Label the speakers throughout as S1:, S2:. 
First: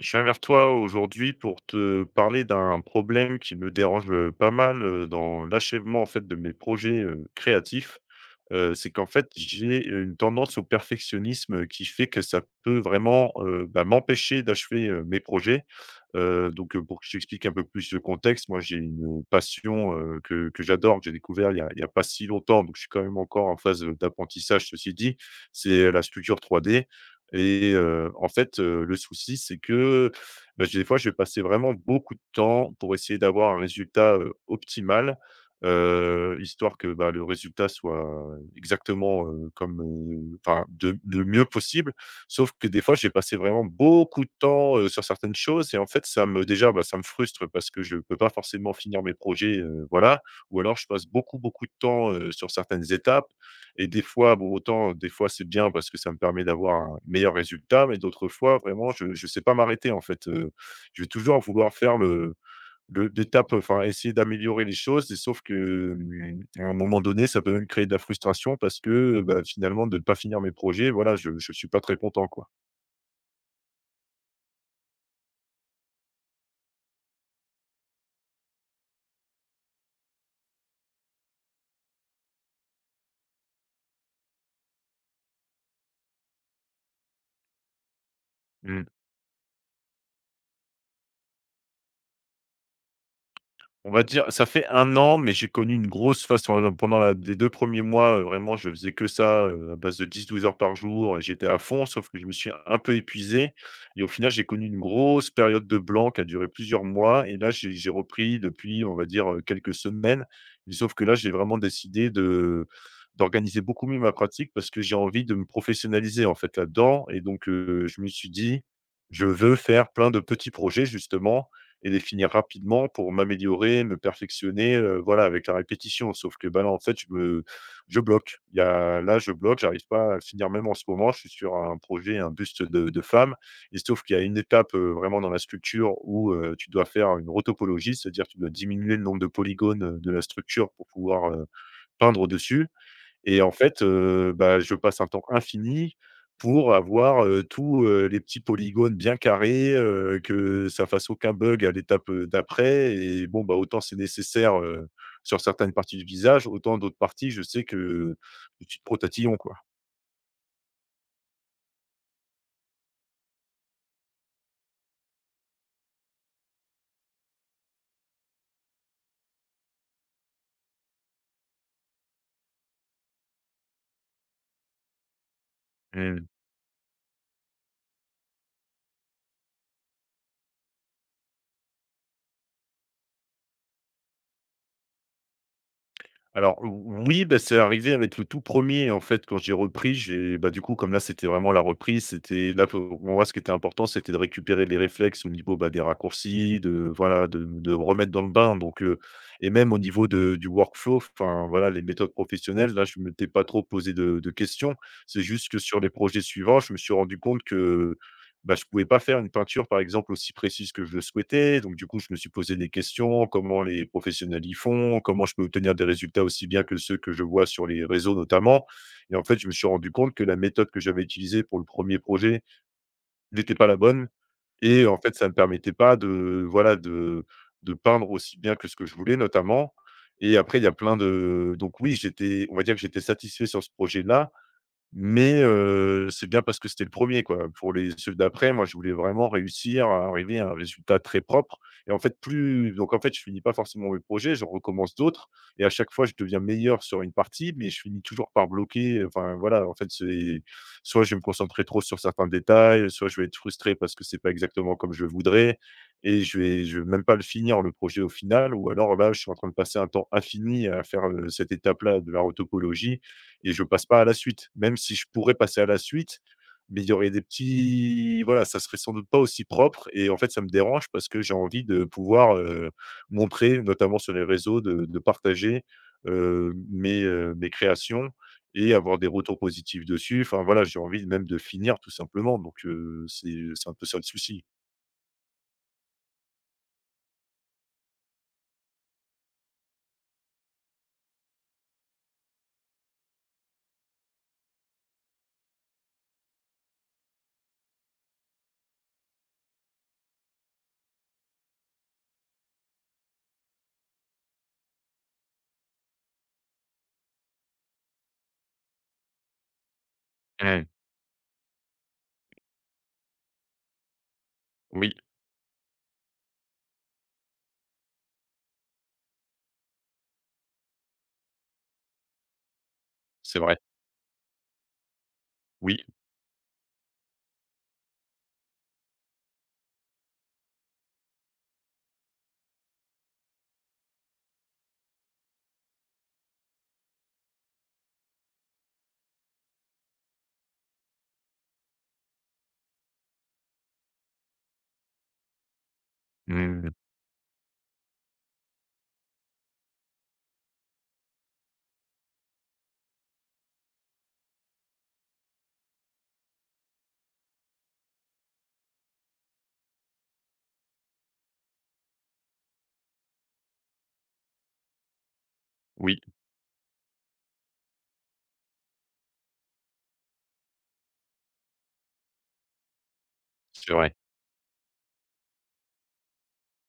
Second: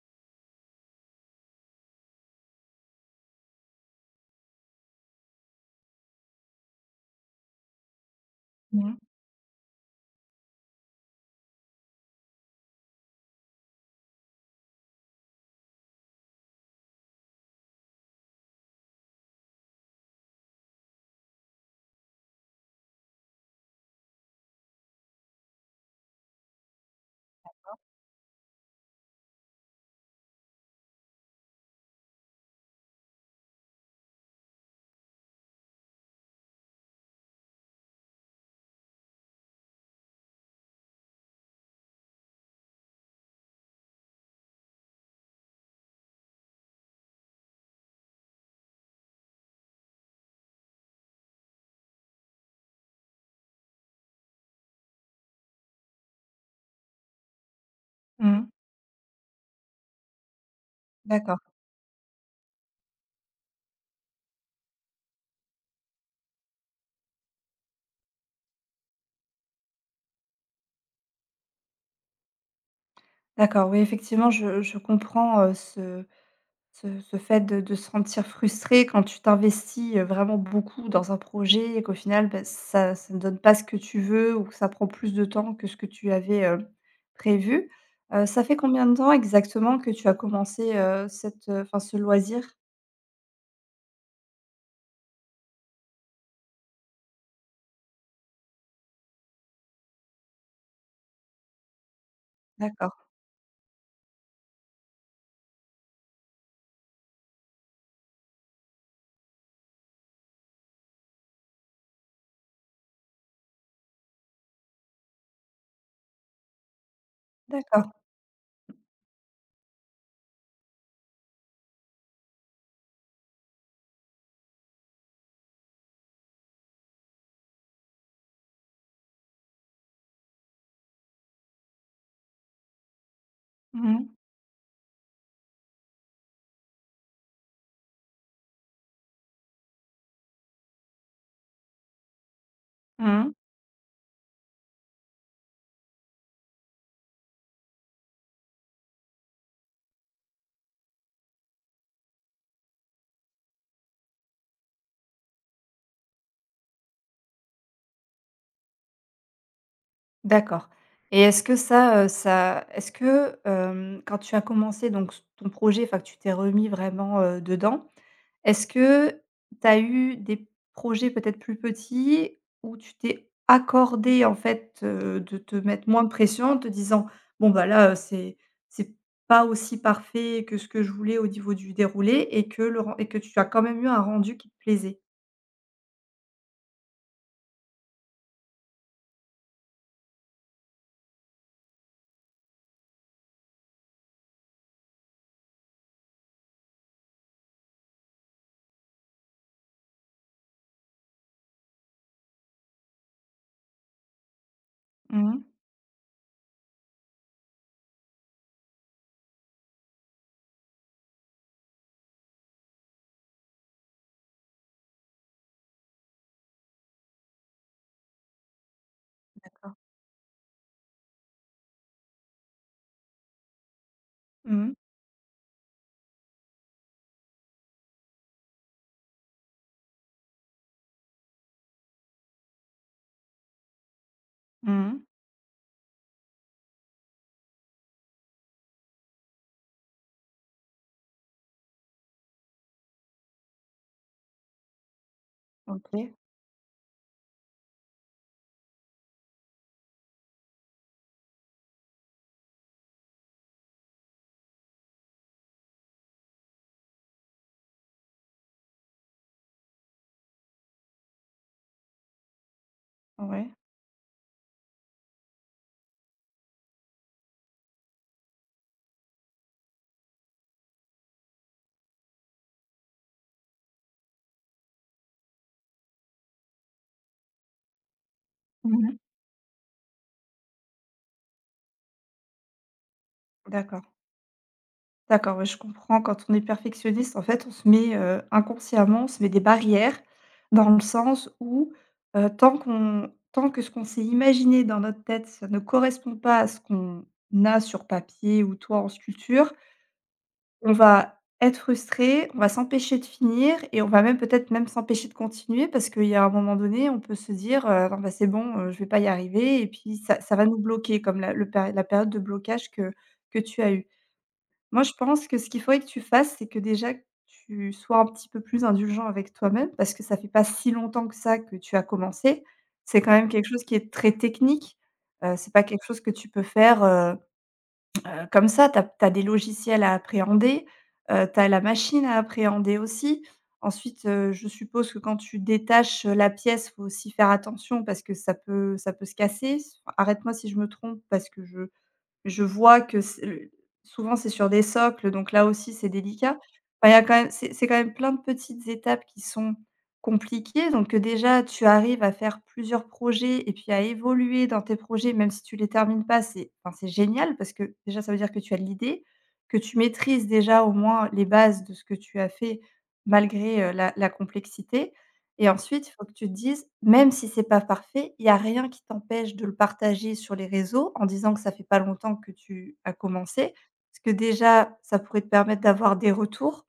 S1: Je viens vers toi aujourd'hui pour te parler d'un problème qui me dérange, pas mal, dans l'achèvement, en fait, de mes projets, créatifs. C'est
S2: Mmh.
S1: qu'en fait, j'ai une tendance au perfectionnisme, qui fait que ça peut vraiment, bah, m'empêcher d'achever, mes projets. Donc, pour que je t'explique un peu plus le contexte, moi, j'ai une passion, que j'adore, que j'ai découvert il y a pas si longtemps, donc je suis quand même encore en phase d'apprentissage, ceci dit. C'est la sculpture 3D et en fait, le souci, c'est que, bah, j'ai des fois, je vais passer vraiment beaucoup de temps pour essayer d'avoir un résultat, optimal, histoire que, bah, le résultat soit exactement, comme, enfin, de le mieux possible. Sauf que des fois, j'ai passé vraiment beaucoup de temps, sur certaines choses et en fait, bah, ça me frustre parce que je peux pas forcément finir mes projets, voilà. Ou alors je passe beaucoup, beaucoup de temps, sur certaines étapes et des fois, bon, autant, des fois, c'est bien parce que ça me permet d'avoir un meilleur résultat, mais d'autres
S2: Mmh.
S1: fois, vraiment, je sais pas m'arrêter, en fait. Je vais
S2: D'accord,
S1: toujours vouloir faire le d'étape, enfin essayer d'améliorer les choses et sauf que, à un moment donné, ça peut même créer de la frustration parce que, bah, finalement de ne pas finir mes projets, voilà, je suis pas très content, quoi.
S2: d'accord. Oui, effectivement, je comprends, ce fait de se sentir frustré quand tu t'investis, vraiment beaucoup dans un projet et qu'au final, bah, ça ne donne pas ce que tu veux ou que ça prend plus de temps que ce que tu avais, prévu. Ça fait
S1: Mmh.
S2: combien de temps exactement que tu as commencé, cette, enfin, ce loisir?
S1: On va dire, ça fait un an, mais j'ai connu une grosse phase pendant la les 2 premiers mois, vraiment je faisais que ça, à base de 10, 12 heures par jour et j'étais à fond, sauf que je me suis un peu
S2: D'accord,
S1: épuisé et au final, j'ai connu une grosse période de blanc qui a duré plusieurs mois et là, j'ai repris depuis, on va dire, quelques semaines, mais sauf que là, j'ai vraiment décidé de d'organiser beaucoup mieux ma pratique parce que j'ai envie de me professionnaliser, en fait, là-dedans et donc
S2: d'accord.
S1: je me suis dit: «Je veux faire plein de petits projets, justement» et les finir rapidement pour m'améliorer, me perfectionner, voilà, avec la répétition. Sauf que, bah, là, en fait, je bloque. Il y a là, je bloque, j'arrive pas à le finir. Même en ce moment, je suis sur un projet, un buste de femme et
S2: Mmh
S1: sauf
S2: mh.
S1: qu'il y a une étape, vraiment dans la sculpture où, tu dois faire une rotopologie, c'est-à-dire tu dois diminuer le nombre de polygones, de la structure pour pouvoir, peindre dessus.
S2: Mmh.
S1: Et en fait, bah, je passe un temps infini pour avoir, tous, les petits polygones bien carrés, que ça fasse aucun bug à l'étape, d'après et bon, bah, autant c'est nécessaire, sur certaines parties du visage, autant d'autres parties, je sais que, petit trop tatillon, quoi.
S2: D'accord et est-ce que ça, quand tu as commencé donc s ton projet, enfin que tu t'es remis vraiment, dedans, est-ce que tu as eu des projets peut-être plus petits où tu t'es accordé en fait, de te mettre moins de
S1: Mmh.
S2: pression en te disant: «Bon bah là, c'est pas aussi parfait que ce que je voulais au niveau du déroulé» et que le ren et que tu as quand même eu un rendu qui te plaisait?
S1: Alors oui, bah, c'est arrivé avec le tout premier en fait, quand j'ai repris, j'ai bah, du coup, comme là, c'était vraiment la reprise, c'était là, faut pour moi, ce qui était important, c'était de récupérer les réflexes au niveau, bah, des raccourcis, de voilà, de me remettre dans le bain donc et même au niveau de du workflow, enfin voilà, les méthodes professionnelles, là, je ne m'étais pas trop posé de questions. C'est
S2: Mmh.
S1: juste que sur les projets suivants, je me suis rendu compte que bah, je pouvais pas faire une peinture, par exemple, aussi précise que je le souhaitais. Donc, du coup, je me suis posé des questions, comment les professionnels y font, comment je peux obtenir des résultats aussi bien que ceux que je vois sur les réseaux notamment. Et en fait, je me suis
S2: D'accord.
S1: rendu compte que la méthode que j'avais utilisée pour le premier projet n'était pas la bonne
S2: Mmh mh.
S1: et en fait, ça ne me permettait pas de voilà, de peindre aussi bien que ce que je voulais notamment. Et après, il y a plein de donc oui, j'étais on va dire que j'étais satisfait sur ce projet-là,
S2: Mmh.
S1: mais, c'est bien parce que c'était le premier quoi. Pour les ceux d'après, moi, je voulais vraiment réussir à arriver à un résultat très propre et en fait, plus donc en fait, je finis pas forcément mes projets, je recommence d'autres et à chaque fois, je
S2: OK.
S1: deviens meilleur sur une partie, mais je finis toujours par bloquer, enfin voilà, en fait, c'est soit je vais me concentrer trop sur certains détails, soit je vais être frustré parce que c'est pas exactement comme je voudrais et je vais même pas le finir le projet au final ou alors là, je suis en train de passer un temps infini à faire, cette étape-là de la retopologie
S2: Ouais.
S1: et je passe pas à la suite. Même si je pourrais passer à la suite, mais il y aurait des petits voilà, ça serait sans doute pas aussi propre et en fait, ça me dérange parce que j'ai envie de pouvoir, montrer, notamment sur les réseaux, de partager, mes créations et
S2: Mmh.
S1: avoir des retours positifs dessus. Enfin voilà, j'ai envie même de finir tout simplement donc c'est un peu
S2: D'accord.
S1: ça le souci.
S2: D'accord, ouais, je comprends. Quand on est perfectionniste, en fait, on se met, inconsciemment, on se met des barrières dans le sens où, tant que ce qu'on s'est imaginé dans notre tête, ça ne correspond pas à ce qu'on a sur papier ou toi en sculpture, on va être frustré, on va s'empêcher de finir et on va même peut-être même s'empêcher de continuer parce qu'il y a un moment donné, on peut se dire, «Non, bah, c'est bon, je vais pas y arriver» et puis ça va nous
S1: Mmh.
S2: bloquer comme la période de blocage que tu as eue. Moi, je
S1: Oui,
S2: pense que ce qu'il faudrait que tu fasses, c'est que déjà que tu sois un petit peu plus indulgent avec toi-même parce que ça fait pas si longtemps que ça que tu as commencé. C'est quand même
S1: c'est
S2: quelque
S1: vrai.
S2: chose qui est très technique. C'est pas
S1: Oui.
S2: quelque chose que tu peux faire, comme ça. Tu as des logiciels à appréhender, tu as la machine à appréhender aussi. Ensuite, je suppose que quand tu détaches, la pièce, faut aussi faire attention parce que ça peut se casser. Arrête-moi si je me trompe parce que je vois que c'est le souvent c'est sur des socles, donc là aussi c'est délicat.
S1: Mmh.
S2: Enfin, il y a quand même c'est quand même plein de petites étapes qui sont compliquées, donc déjà tu arrives à faire plusieurs projets et puis à évoluer dans tes projets même si tu les termines pas, c'est enfin c'est génial parce que déjà ça veut dire que tu as de l'idée, que tu maîtrises déjà au moins les bases de ce que tu as fait malgré, la complexité et ensuite, il
S1: Oui,
S2: faut que tu te dises, même si c'est pas parfait, il y a rien qui t'empêche de le partager sur les réseaux en disant que ça fait pas longtemps que tu as commencé.
S1: c'est vrai.
S2: Parce que déjà, ça pourrait te permettre d'avoir des retours,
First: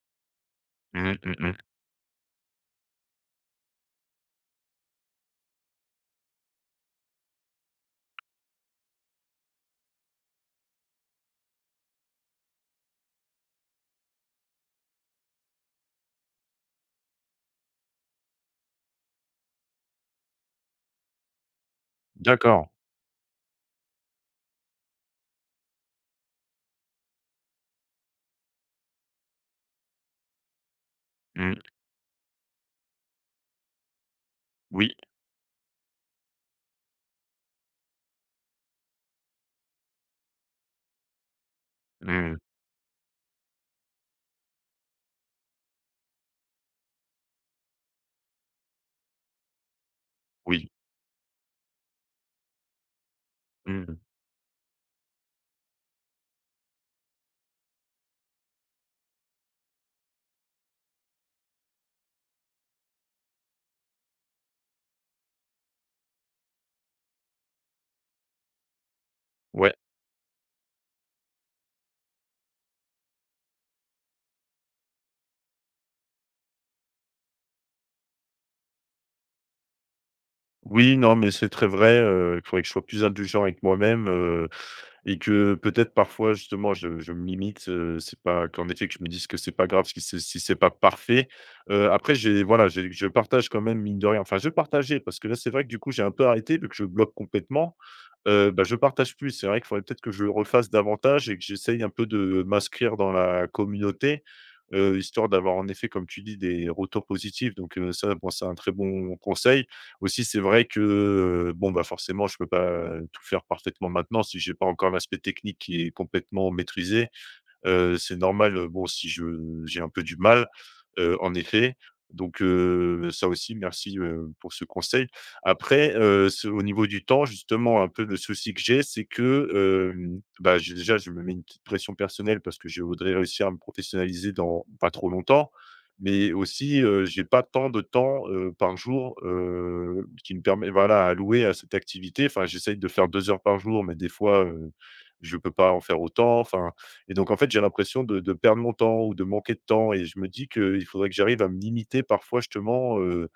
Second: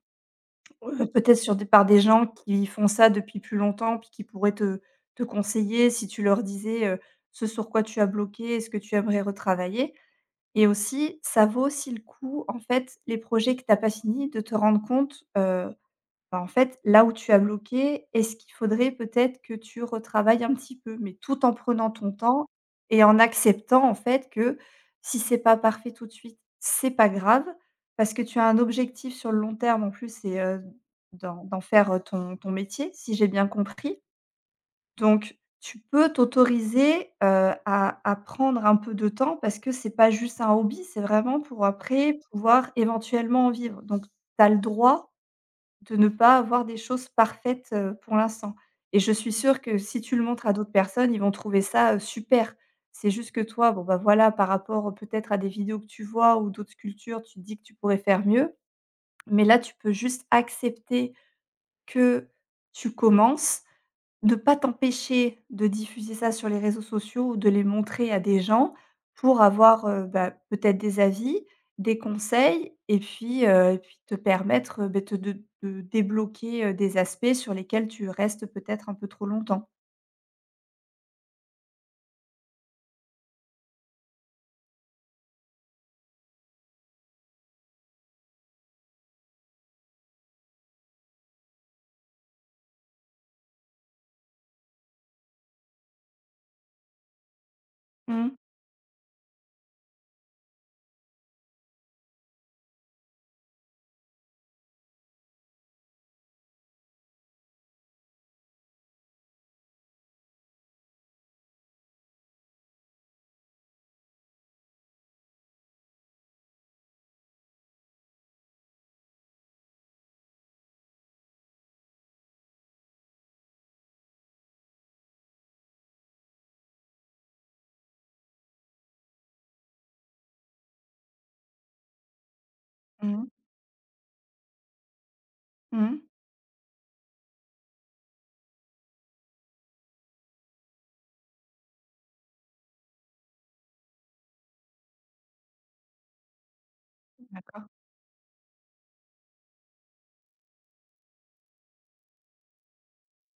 S1: Mmh, mmh
S2: peut-être
S1: mh.
S2: sur des par des gens qui font ça depuis plus longtemps, puis qui pourraient te conseiller si tu leur disais, ce sur quoi tu as bloqué est ce que tu aimerais retravailler. Et aussi, ça vaut aussi le coup, en fait, les projets que tu as pas finis, de te rendre compte, bah, en fait, là où tu as bloqué, est-ce qu'il faudrait peut-être que tu retravailles un petit peu, mais tout en prenant ton temps
S1: D'accord.
S2: et en acceptant en fait que si c'est pas parfait tout de suite, c'est pas grave, parce que tu as un objectif sur le long terme en plus, c'est, d'en
S1: Mmh.
S2: d'en faire, ton métier, si j'ai bien compris.
S1: Oui.
S2: Donc tu peux t'autoriser, à prendre un peu de temps parce que c'est pas juste un hobby, c'est vraiment pour après
S1: Mmh.
S2: pouvoir éventuellement en vivre. Donc tu as le droit de ne pas avoir des choses parfaites, pour l'instant et je suis sûre que si tu le montres à
S1: Oui.
S2: d'autres personnes, ils vont trouver ça, super. C'est juste que toi, bon,
S1: Mmh.
S2: bah, voilà, par rapport, peut-être, à des vidéos que tu vois ou d'autres cultures, tu te dis que tu pourrais faire mieux. Mais là, tu peux juste accepter que tu commences de pas t'empêcher de diffuser ça sur les réseaux sociaux ou de les montrer à des gens pour
S1: Ouais.
S2: avoir, bah, peut-être des avis, des conseils et puis te permettre, te de débloquer, des aspects sur lesquels tu restes peut-être un peu trop longtemps.
S1: Oui, non, mais c'est très vrai, il faudrait que je sois plus indulgent avec moi-même, et que peut-être parfois justement je me limite, c'est pas qu'en effet que je me dise que c'est pas grave si c'est pas parfait. Après j'ai voilà, j'ai je partage quand même mine de rien enfin je partageais parce que là c'est vrai que du coup j'ai un peu arrêté vu que je bloque complètement.
S2: Mmh.
S1: Bah, je partage plus. C'est vrai qu'il faudrait peut-être que je le refasse davantage et que j'essaye un peu de m'inscrire dans la communauté, histoire d'avoir en effet, comme tu dis, des retours positifs donc ça, bon, c'est un très bon conseil. Aussi, c'est vrai que, bon, bah, forcément, je peux pas tout faire parfaitement maintenant si j'ai pas encore l'aspect technique qui est complètement maîtrisé. C'est normal, bon si je j'ai un peu du mal, en effet. Donc ça aussi merci, pour ce conseil. Après, ce au niveau du temps justement un peu le souci que j'ai, c'est que, bah, je déjà je me mets une petite pression personnelle parce que je voudrais
S2: Mmh.
S1: réussir à me professionnaliser dans pas trop longtemps,
S2: Mmh.
S1: mais aussi, j'ai pas tant de temps, par jour, qui me permet voilà, à alloué à cette activité. Enfin j'essaye de faire 2 heures par jour, mais des fois, je peux pas en faire autant. Enfin et donc en fait, j'ai
S2: D'accord.
S1: l'impression de perdre mon temps ou de manquer de temps et je me dis qu'il faudrait que j'arrive à me limiter parfois justement,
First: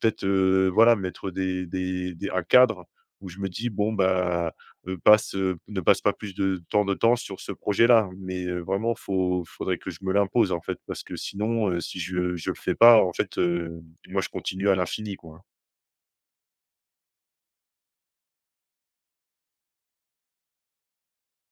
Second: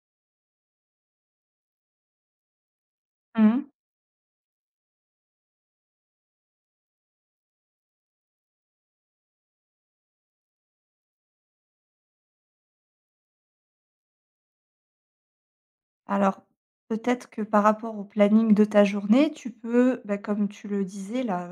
S1: peut-être, voilà mettre des un cadre où je me
S2: Mmh.
S1: dis: «Bon bah, passe, ne passe pas plus de temps sur ce projet-là». Mais, vraiment il faudrait que je me l'impose en fait parce que sinon, si je le fais pas en fait, moi je continue à l'infini quoi.
S2: Alors, peut-être que par rapport au planning de ta journée, tu peux, bah, comme tu le disais là,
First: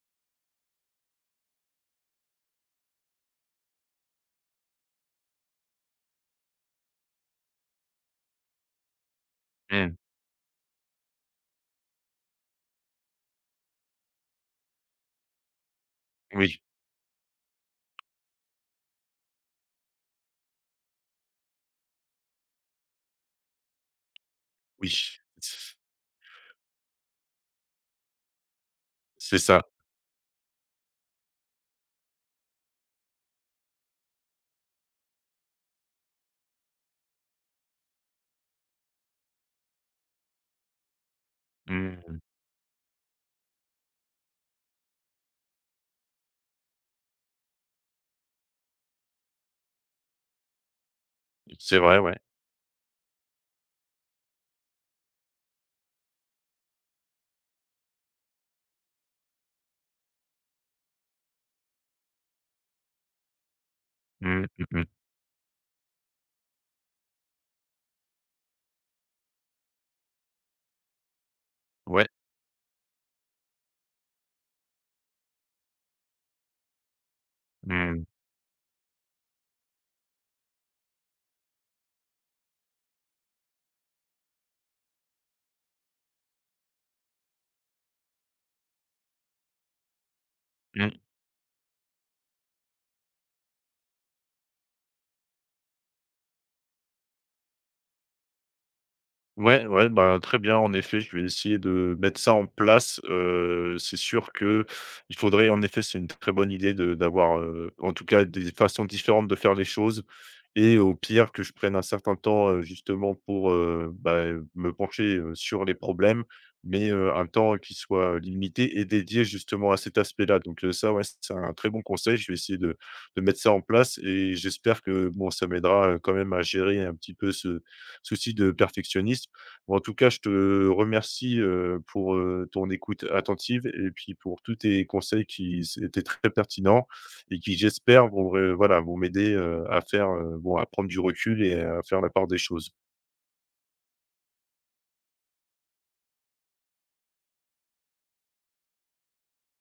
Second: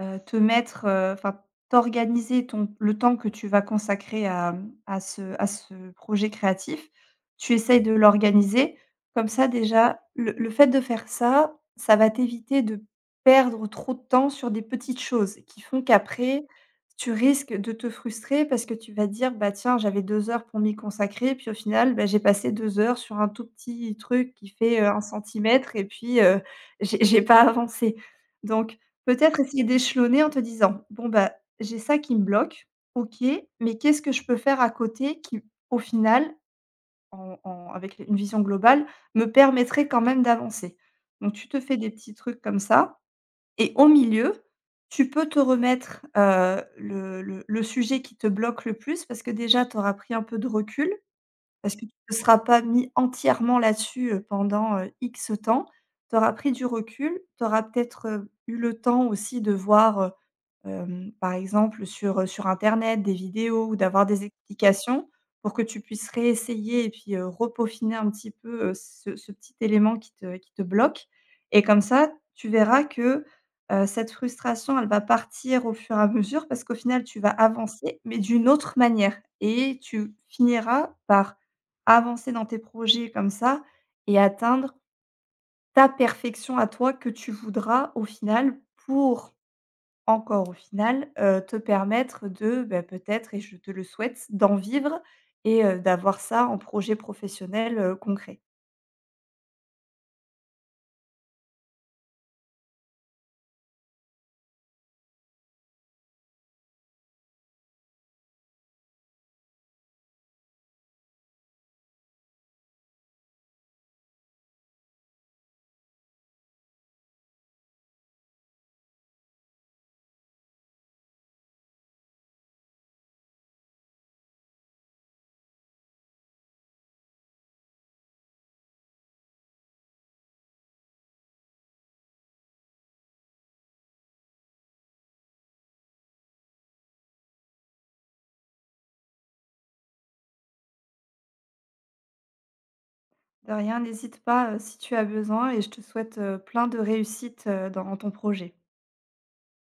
S2: te mettre, enfin, t'organiser ton le temps que tu vas consacrer à ce projet créatif. Tu essayes de l'organiser. Comme ça
S1: Mmh.
S2: déjà, le fait de faire ça, ça va t'éviter de perdre trop de temps sur des petites choses qui font qu'après
S1: Oui,
S2: tu risques de te frustrer parce que tu vas dire: «Bah, tiens, j'avais 2 heures pour m'y consacrer, puis au final, bah, j'ai passé 2 heures sur un tout petit truc qui fait,
S1: oui.
S2: 1 centimètre et puis, j'ai pas avancé». Donc
S1: C'est
S2: peut-être
S1: ça.
S2: essayer d'échelonner en te disant: «Bon, bah, j'ai ça qui me bloque, OK, mais qu'est-ce que je peux faire à côté qui, au final, en en avec une vision globale, me permettrait quand même d'avancer?» donc tu te fais des petits
S1: Mmh.
S2: trucs comme ça. Et au milieu, tu peux te remettre, le sujet qui te bloque le plus parce que déjà tu auras pris un peu de recul, parce
S1: C'est
S2: que tu
S1: vrai,
S2: ne
S1: ouais.
S2: seras pas mis entièrement là-dessus, pendant, X temps. Tu auras pris du recul, tu auras peut-être, eu le temps aussi de voir, par exemple, sur internet, des vidéos ou d'avoir des
S1: Mmh, mmh mh.
S2: explications pour que tu puisses réessayer et puis, repeaufiner un petit peu, ce petit élément qui te bloque et comme
S1: Ouais.
S2: ça, tu verras que, cette frustration, elle va partir au fur et à mesure parce qu'au final, tu vas avancer,
S1: Mmh.
S2: mais d'une autre manière et tu finiras par avancer dans tes projets comme ça et atteindre ta perfection à toi que tu voudras au final pour encore au
S1: Mmh.
S2: final, te permettre de, bah, peut-être et je te le souhaite, d'en vivre et d'avoir ça en projet professionnel, concret.
S1: Ouais, ouais, bah, très bien. En effet, je vais essayer de mettre ça en place. C'est sûr que il faudrait en effet, c'est une très bonne idée de d'avoir, en tout cas, des façons différentes de faire les choses. Et au pire, que je prenne un certain temps, justement pour, bah, me pencher, sur les problèmes, mais un temps qui soit limité et dédié justement à cet aspect-là. Donc ça, ouais, c'est un très bon conseil. Je vais essayer de mettre ça en place et j'espère que, bon, ça m'aidera, quand même à gérer un petit peu ce souci de perfectionnisme. Bon, en tout cas, je te remercie, pour, ton écoute attentive et puis pour tous tes conseils qui s étaient très pertinents et qui j'espère vont m'aider, à faire, bon à prendre du recul et à faire la part des choses.
S2: De rien, n'hésite pas, si tu as besoin et je te souhaite, plein de réussite, dans ton projet.